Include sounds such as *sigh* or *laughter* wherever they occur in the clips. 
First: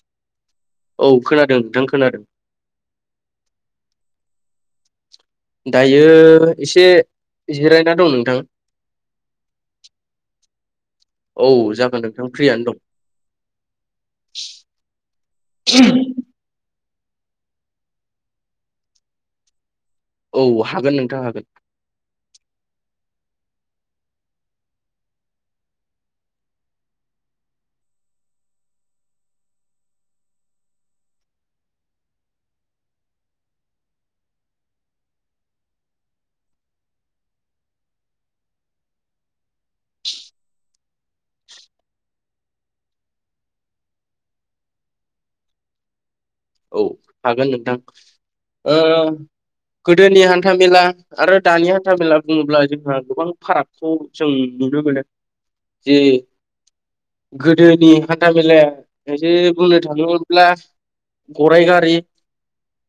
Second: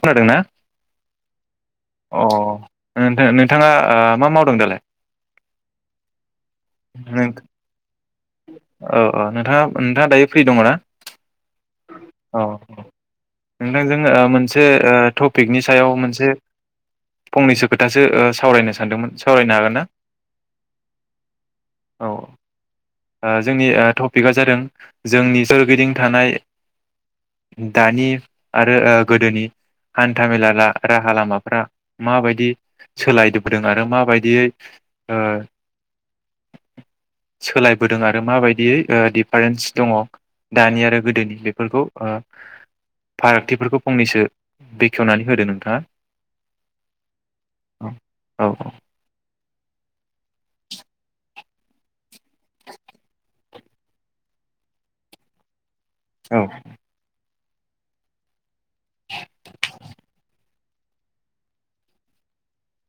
खोनादोंना? औ खोनादों नोंथां खोनादों। थाङा ओ मा मावदों दालाय। दायो एसे जिरायना दं नों औ औ नोंथाङा नोंथाङा दायो फ्रि दङ ना औ जागोन नोंथां औ फ्रियानो दं औ नोंथांजों मोनसे टपिकनि सायाव मोनसे। फंनैसो खोथासो सावरायनो सानदोंमोन सावरायनो हागोन ना। औ हागोन नोंथां हागोन। औ ओ जोंनि टपिकआ जादों जोंनि सोरगिदिं थानाय दानि आरो गोदोनि हान्थामेला राहा लामाफ्रा माबायदि सोलायबोदों आरो माबायदियै ओ सोलाय होदों आरो माबायदियै डिफारेन्स दङ दानि आरो गोदोनि बेफोरखौ फारागथिफोरखौ फंनैसो बेखेवनानै होदो नोंथाङा औ हागोन नोंथां औ ओ। गोदोनि हान्था मेला आरो दानि हान्था मेलाब। बुङोब्ला जोंहा गोबां फाराग। खौ जों नुनो मोनो। जे औ। गोदोनि हान्था मेलाया। एसे बुंनो थांङोमोनब्ला। गराय गारि।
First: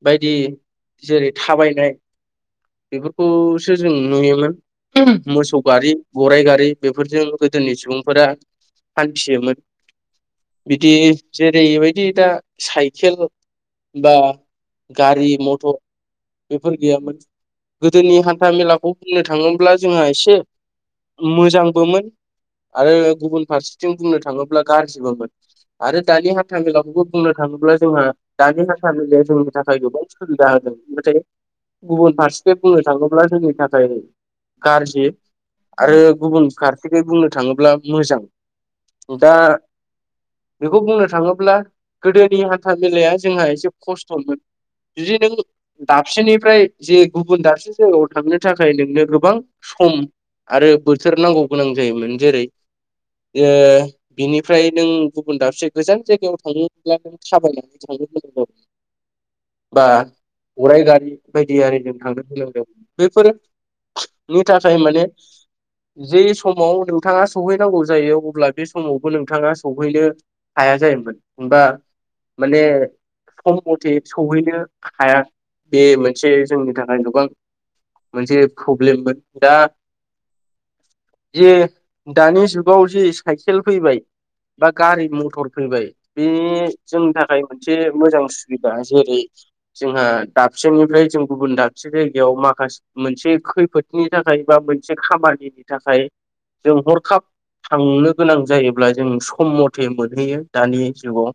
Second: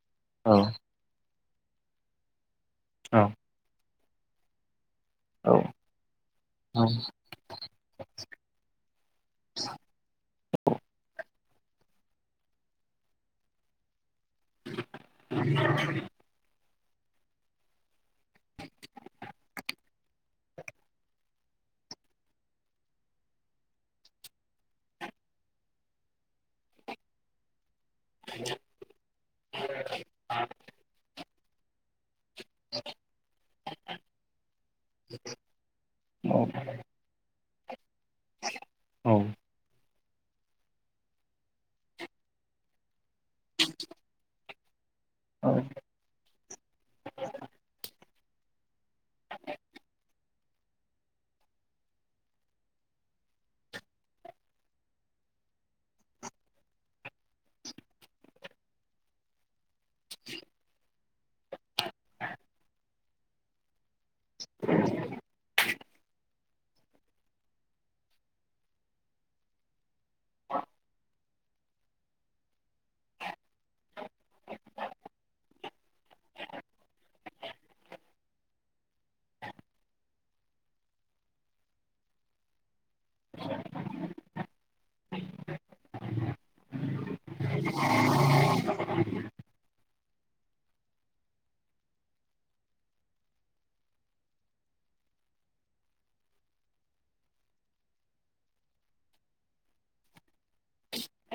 बायदि औ जेरै। थाबायनाय। औ बेफोरबखौसो। जों नुयोमोन। होम मोसौ गारि गराइ गारि औ बेफोरजों गोदोनि सुबुंफोरा हान्थियोमोन बिदि जेरैबायदि दा साइक सेल बा। गारि मथर बेब फोर गैयामोन गोदोनि हान्था मेलाखौ बुंनो थाङोब्ला जोंहा इसे मोजांबोमोन आरो गुबुन फारसिथिं बुंनो थाङोब्ला गारजिबोमोन आरो दानि हान्था मेलाखौबो बुंनो थाङोब्लाज जोंहा दानि हाथामेलाया जोंनि थाखाय गोबां सुबिदा होदों नाथाय। गुबुन फारसे बुंनो थाङोब्ला जोंनि थाखाय गारजि आरो औ गुबुन फारसेखै बुंनो थाङोब्ला। मोजां औ दा। बेखौ बुंनो थाङोब्ला गोदोनि हान। था मेलाया जोंहा एसे खस्थ'मोन। जुदि नों दाबसेनिफ्राय जे गुबुन दाबसे जायगायाव। थांनो थाखाय नोंनो गोबां सम आरो बोथोर नांगौ गोनां जायोमोन जेरै ओ बिनिफ्राय नों गुबुन दाबसे गोजान जायगायाव थाङोब्लाबो। थाबायनानै थांङो *unintelligible* बा अराय गारि बायदि आरिजों थांनो गोलोंदों बेफोरो। नि थाखाय माने। जे समाव नोंथाङा सहैनांगौ जायो अब्ला बे समावबो नोंथाङा सहैनो हाया जायोमोन होमबा। माने सम मथे सहैनो हाया बे मोनसे जोंनि थाखाय गोबां मोनसे फ्रब्लेममोन दा जिये दानि जुगाव जि साइकेल फैबाय बा गारि मथर फैबाय बे। जोंनि थाखाय मोनसे मोजां सुबिदा जेरै जोंहा दाबसेनिफ्राय जों गुबुन दाबसे जायगायाव माखासे मोनसे खैफोदनि थाखाय बा मोनसे खामानिनि थाखाय जों हरखाब थांनो गोनां जायोब्ला जों सम मथे मोनहैयो दानि। जुगाव।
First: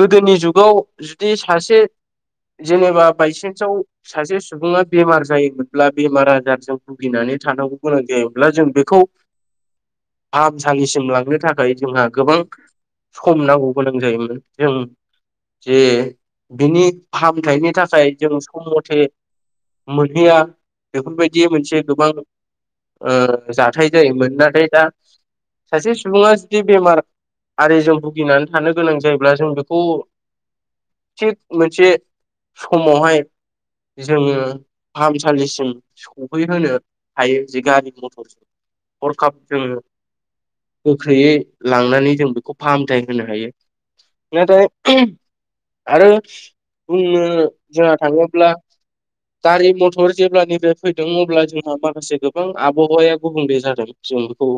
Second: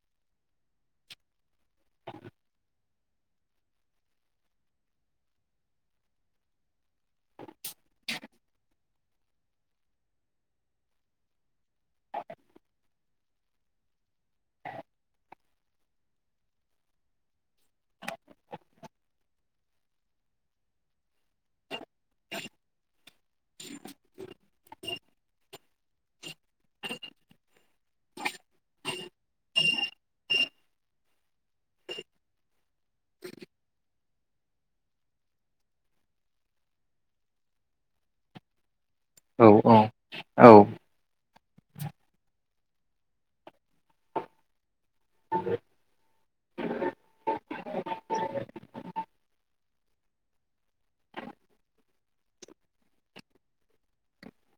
गोदोनि जुगाव जुदि सासे जेनेबा बायसेन्सआव सासे सुबुङा बेमार जायोमोनब्ला बेमार आजारजों भुगिनानै थानांगौ गोनां जायोब्ला जों बेखौ फाहामसालिसिम लांनो थाखा खाय जोंहा गोबां। सम नांगौ। गोनां जायोमोन जों जे बिनि फाहामथायनि थाखाय जों सम मथे मोनहैया बेफोरबायदि मोनसे गोबां ओ जाथाय जायोमोन नाथाय दा सासे सुबुङा जुदि बेमार आरिजों भुगिनानै थानो गोनां जायोब्ला जों बेखौ थिग मोनसे समावहाय जोङो फाहामसालिसिम सफैहोनो हायो जे गारि मथ'र जों। हरखाब औ जोङो औ गोख्रैयै लांनानै जों बेखौ फाहामथाय होनो हायो नाथाय आरो बुंनो जोंहा थाङोब्ला गारि मथ'र जेब्लानिफ्राय फैदों अब्ला जोंहा माखासे गोबां आबहावाया गुबुंले जादों जों बेखौ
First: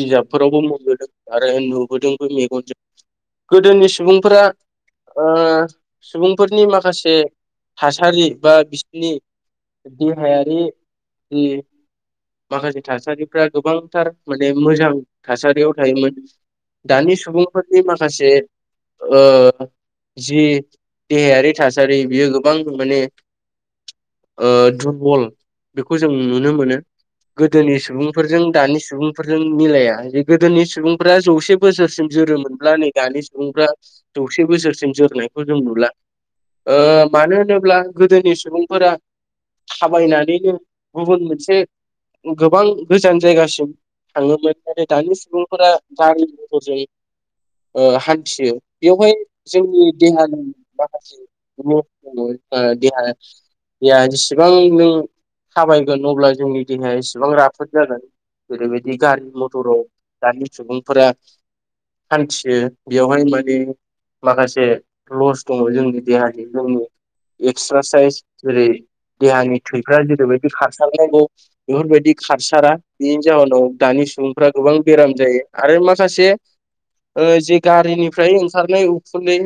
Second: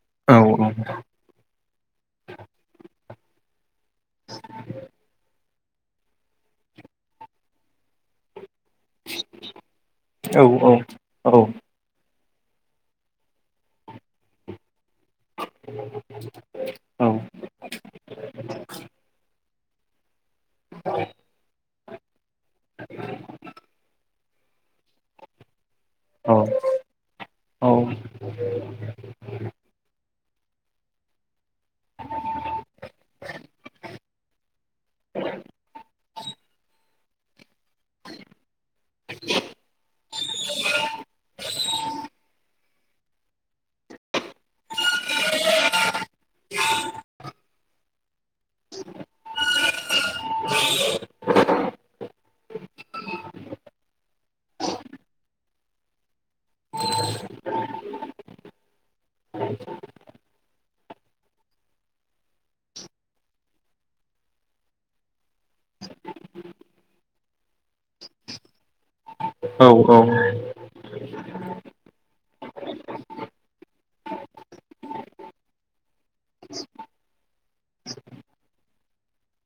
बिजाबफोरावबो मोनबोदों आरो नुबोदोंबो मेगन गोदोनि सुबुंफोरा ओ सुबुंफोरनि माखासे थासारि बा बिसोरनि देहायारि औ ए माखासे थासारिफ्रा गोबांथार माने मोजां थासारियाव थायोमोन दानि सुबुंफोरनि माखासे ओ जि देहायारि थासारि बियो गोबां माने ओ दुरबल बेखौ जों नुनो मोनो। गोदोनि सुबुंफोरजों दानि सुबुंफोरजों मिलाया जे गोदोनि सुबुंफोरा जौसे बोसोरसिम जोरोमोनब्ला नै दानि सुबुंफ्रा जौसे बोसोरसिम जोरनायखौ जों नुला ओ मानो होनोब्ला गोदोनि सुबुंफोरा थाबायनानैनो गुबुन मोनसे गोबां गोजान जायगासिम थाङोमोन नाथाय दानि सुबुंफोरा गारि मटरजों हान्थियो ओ बेवहाय जोंनि देहानि माखासे दङ देहाया जेसेबां नों थाबायगोन अब्ला जोंनि देहाया एसेबां राफोद जागोन जेरैबायदि गारि मथ'राव दानि सुबुंफोरा हान्थियो बेयावहाय माने माखासे लस दङ जोंनि देहानि जोंनि एक्सारसाइस जेरै देहानि थैफ्रा जेरैबायदि खारस *unintelligible* बेफोरबायदि खारसारा बेनि जाहोनाव दानि सुबुंफ्रा गोबां बेराम जायो आरो माखासे ओ जे गारिनिफ्राय ओंखारनाय उखुन्दै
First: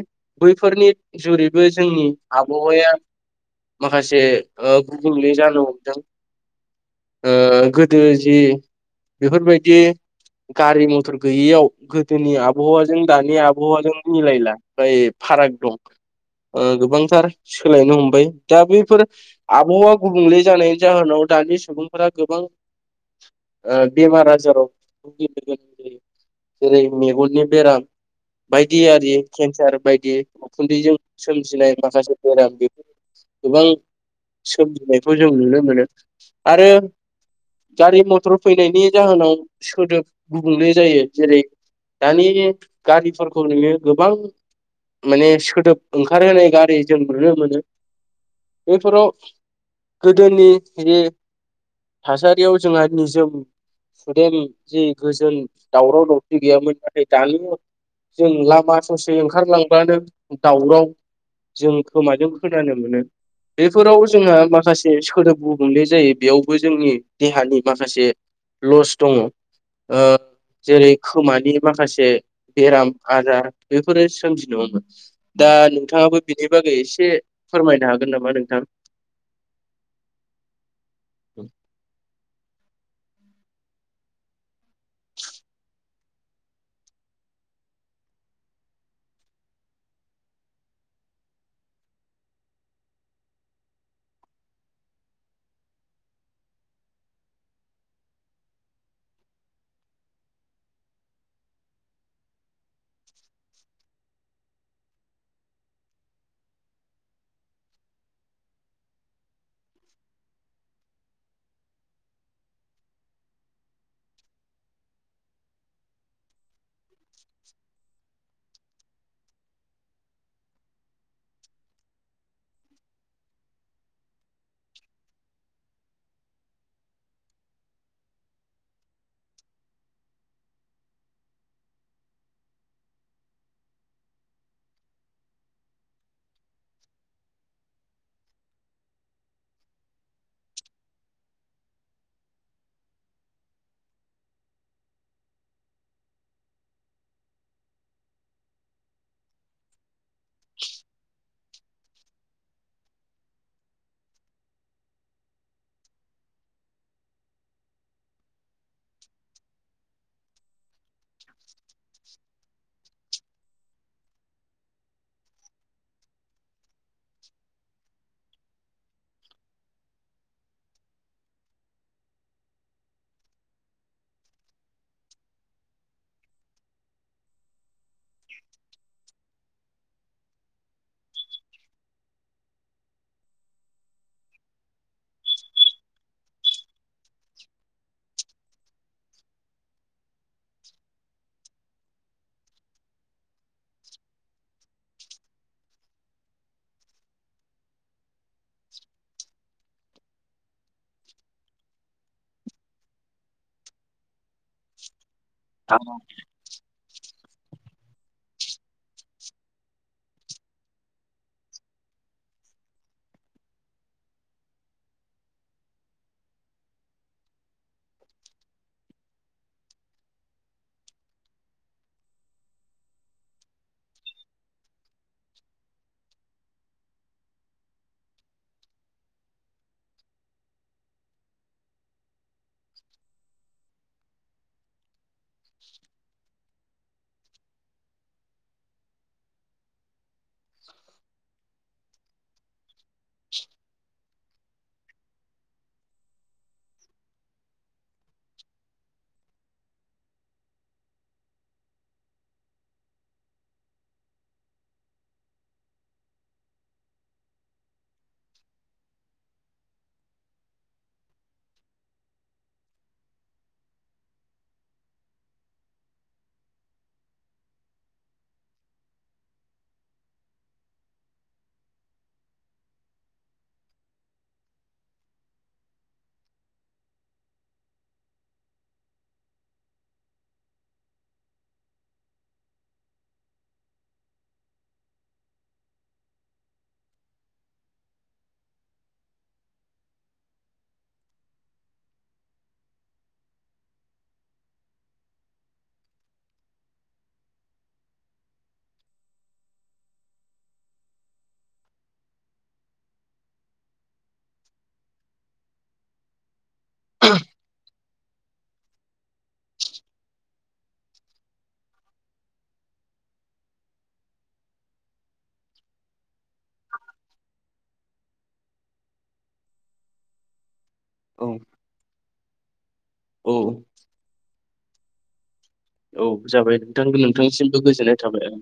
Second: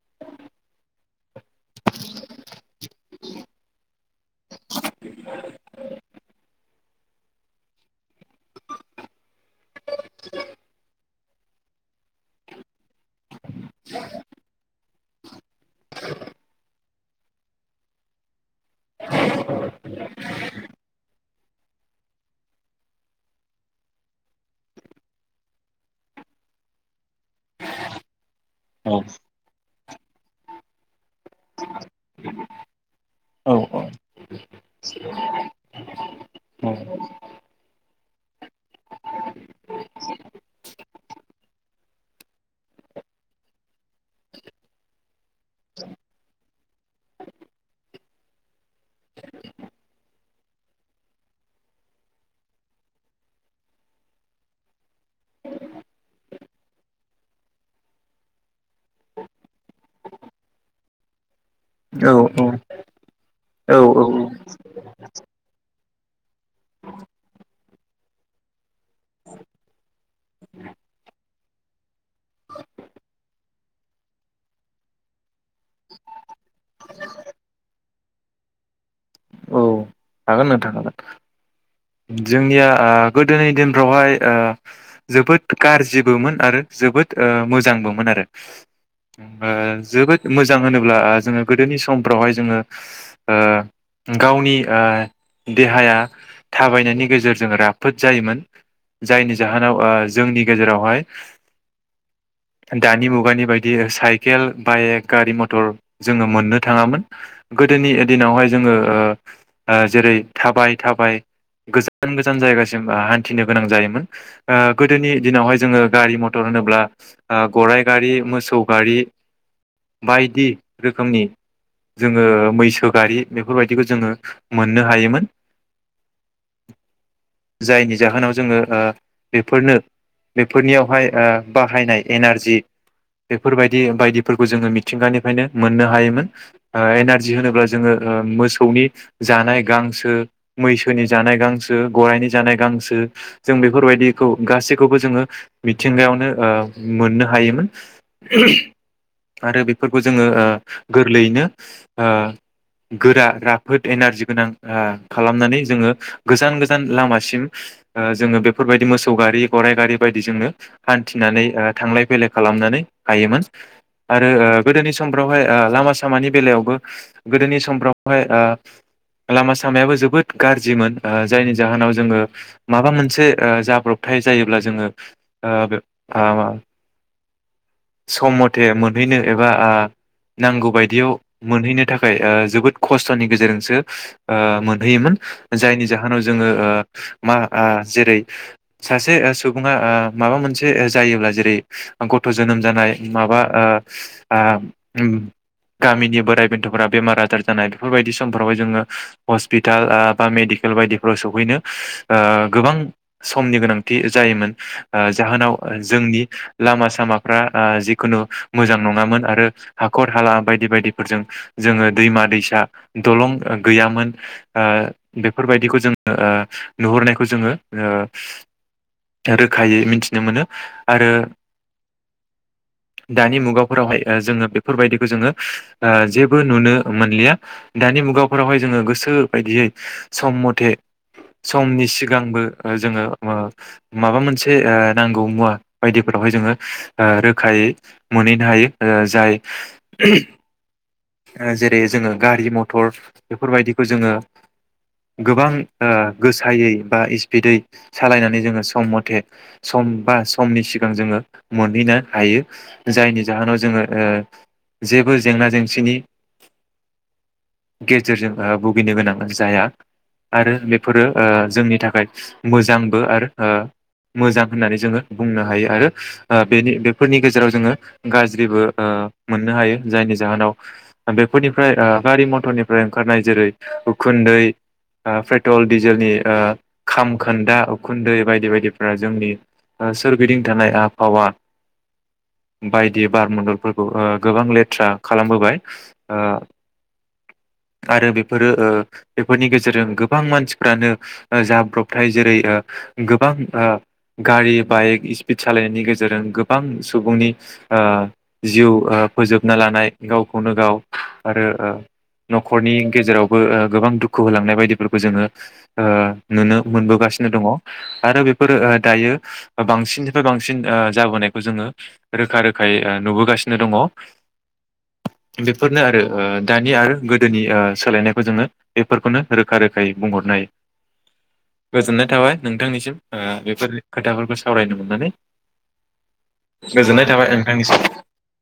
बैफोरनि जुरैबो जोंनि आबहावाया माखासे गुबुंले जानो हमदों। ओ गोदो जि बेफोरबायदि गारि मथ'र गैयियाव गोदोनि आबहावाजों दानि आबहावाजों मिलायला बाय फाराग दं गोबांथार सोलायनो हमबाय दा बैफोर आबहावा गुबुंले जानायनि जाहोनाव दानि सुबुंफोरा गोबां ओ बेमार आजाराव भुगिनो गोनां जायो जेरै मेगननि बेराम बायदिआरि केन्सार बायदि उखुन्दैजों सोमजिनाय माखासे बेराम बेफोर गोबां सोमजिनायखौ जों नुनो मोनो। आरो गारि मथ'र फैनायनि जाहोनाव सोदोब गुबुंले जायो जेरै दानि गारिफोरखौ नोङो गोबां माने सोदोब ओंखारहोनाय गारि जों नुनो मोनो बेफोराव गोदोनि जि थासारियाव जोंहा निजोम सुदेम जि गोजोन दावराव दावसि गैयामोन नाथाय दानि जों लामा ससे ओंखारलांब्लानो दावराव। जों खोमाजों खोनानो मोनो। औ बेफोराव जोंहा माखासे सोदोब गुबुंले जायो। बेयावबो जोंनि देहानि माखासे लस दङ जेरै ओ खोमानि माखासे बेराम आजार बेफोरो सोमजि नङोन दा नोंथाङाबो बिनि बागै एसे फोरमायनो हागोन नामा नोंथां? औ हागोन नोंथां हागोन। औ जोंनिया गोदोनि ओ दिनफ्रावहाय ओ जोबोद गाज्रिबोमोन आरो जोबोद मोजांबोमोन आरो ओ जोबोद मोजां होनोब्ला ओ जोङो गोदोनि समफ्रावहाय जोङो ओ गावनि देहाया थाबाय जनायनि गेजेरजों राफोद जायोमोन जायनि जाहोनाव ओ जोंनि गेजेरावहाय दानि मुगानि बायदि साइकेल बाइक गारि मथ'र जोङो मोननो थाङामोन गोदोनि दिनावहाय जोङो ओ जेरै थाबाय थाबाय गोजान गोजान जायगासिम हान्थिनो गोनां जायोमोन गोदोनि दिनावहाय जोङो गारि मथ'र होनोब्ला गराइ गारि मोसौ गारि बायदि रोखोमनि जोङो मैसो गारि बेफोरबायदिखौ जोङो मोननो हायोमोन। जायनि जाहोनाव जोङो ओ बेफोरनो बेफोरनियावहाय ओ बाहायनाय एनारजि बेफोरबायदि बायदिफोरखौ जोङो मिथिंगानिफ्रायनो मोननो हायोमोन ओ एनारजि होनोब्ला जोङो मोसौनि जानाय गांसो मैसोनि जानाय गांसो गराइनि जानाय गांसो जों बेफोरबायदिखौ गासैखौबो जोङो मिथिंगायावनो मोननो हायोमोन आरो बेफोरखौ जोङो गोरलैयैनो ओ गोरा राफोद एनारजि गोनां ओ खालामनानै जोङो गोजान गोजान लामासिम जोङो बे बेफोरबायदि मोसौ गारि गराइ गारि बायदि जोंनो हान्थिनानै थांलाय फैलाय खालामनानै हायोमोन आरो ओ गोदोनि समफ्रावहाय लामा सामानि बेलायावबो गोदोनि समफ्रावहाय ओ लामा सामायाबो जोबोद गाज्रि जिमोन जायनि जाहोनाव जोङो माबा मोनसे जाब्रबथाय जायोब्ला जोङो ओ सम मथे मोनहैनो एबा ओ नांगौ बायदियाव मोनहैनो थाखाय जोबोद खस्थ'नि गेजेरजोंसो ओ मोनहैयोमोन। जायनि जाहोनाव जोङो ओ मा ओ जेरै सासे सुबुङा ओ माबा मोनसे जायोब्ला जेरै गथ' जोनोम जानाय माबा ओ गामिनि बोराइ बेन्थ'फोरा बेमार आजार जानाय बेफोरबायदि उनफ्रावाय जोङो हस्पिटाल ओ बा मेदि केल बायदिफोराव सहैनो ओ गोबां समनि गोनांथि जायोमोन ओ जाहोनाव जोंनि लामा सामा फोरा ओ जिखुनु मोजां नङामोन आरो हाखर हाला बायदि बायदिफोरजों जोङो दैमा दैसा दलं गैयामोन ओ बेफोरबायदिखौ जोङो नुहरनायखौ जोङो ओ रोखायै मिथिनो मोनो आरो दानि मुगाफोरावहाय जोङो बेफोरबायदिखौ जोङो ओ जेबो नुनो मोनलिया दानि मुगाफोरावहाय जोङो गोसो बायदियै सम मथे समनि सिगांबो ओ जोङो माबा मोनसे ओ नांगौ मुवा बायदिफोरावहाय जोङो ओ रोखायै मोनहैनो हायो ओ जाय *unintelligible* बे जोंओ गारि मथ मटर बेफोरबायदिखौ जोङो गोबां ओ गोसायै बा स्पिदयै सालायनानै जोङो सम मथे सम बा समनि सिगां जोङो मोनहैनो हायो जायनि जाहोनाव ओ जोङो जेबो जेंना जेंसिनि गेजेरजों ओ भुगिनो गोनां जाया आरो बेफोरो ओ जोंनि थाखाय मोजांबो आरो ओ मोजां होननानै जोङो बुंनो हायो आरो ओ बेनि बेफोरनि गेजेराव जोङो गाज्रिबो ओ मोननो हायो जायनि जाहोनाव बेफोरनिफ्राय ओ गारि मथरनिफ्राय ओंखारनाय जेरै उखुन्दै, ओ पेट्रल, डिजेलनि ओ खामखोन्दा उखुन्दै बायदि बायदिफोरा जोंनि ओ सोरगिदिं थानाय आबहावा बायदि बार मण्डलफोरखौ ओ गोबां लेथ्रा खालामबोबाय ओ आरो बेफोरो ओ बेफोरनि गेजेरजों गोबां मानसिफ्रानो ओ जाब्रबथाय जेरै गोबां ओ गारि बाइक स्पिड सालायनायनि गेजेरजों गोबां सुबुंनि ओ जिउ ओ फोजोबना लानाय गावखौनो गाव आरो ओ न'खरनि गेजेरावबो ओ गोबां दुखु होलांनाय बायदिब्लाबो जोङो ओ मोनो मोनबोगासिनो दङ। आरो बेफोरो ओ दायो बांसिननिफ्राय बांसिन ओ जाबोनायखौ जोङो रोखा रोखायै ओ नुबोगासिनो दङ बेफोरनो आरो ओ दानि आरो ओ गोदोनि सोलायनायखौ जोङो बेफोरखौनो रोखा रोखायै बुंहरनाय औ गोजोननाय थाबाय नोंथांनिसिम ओ औ बेफोर खोथाफोरखौ सावरायनो मोननानै औ जाबाय नोंथां गोजोननाय थाबाय नोंथांनिसिमबो नोंथांनिसिम। गोजोननाय थाबाय ओं।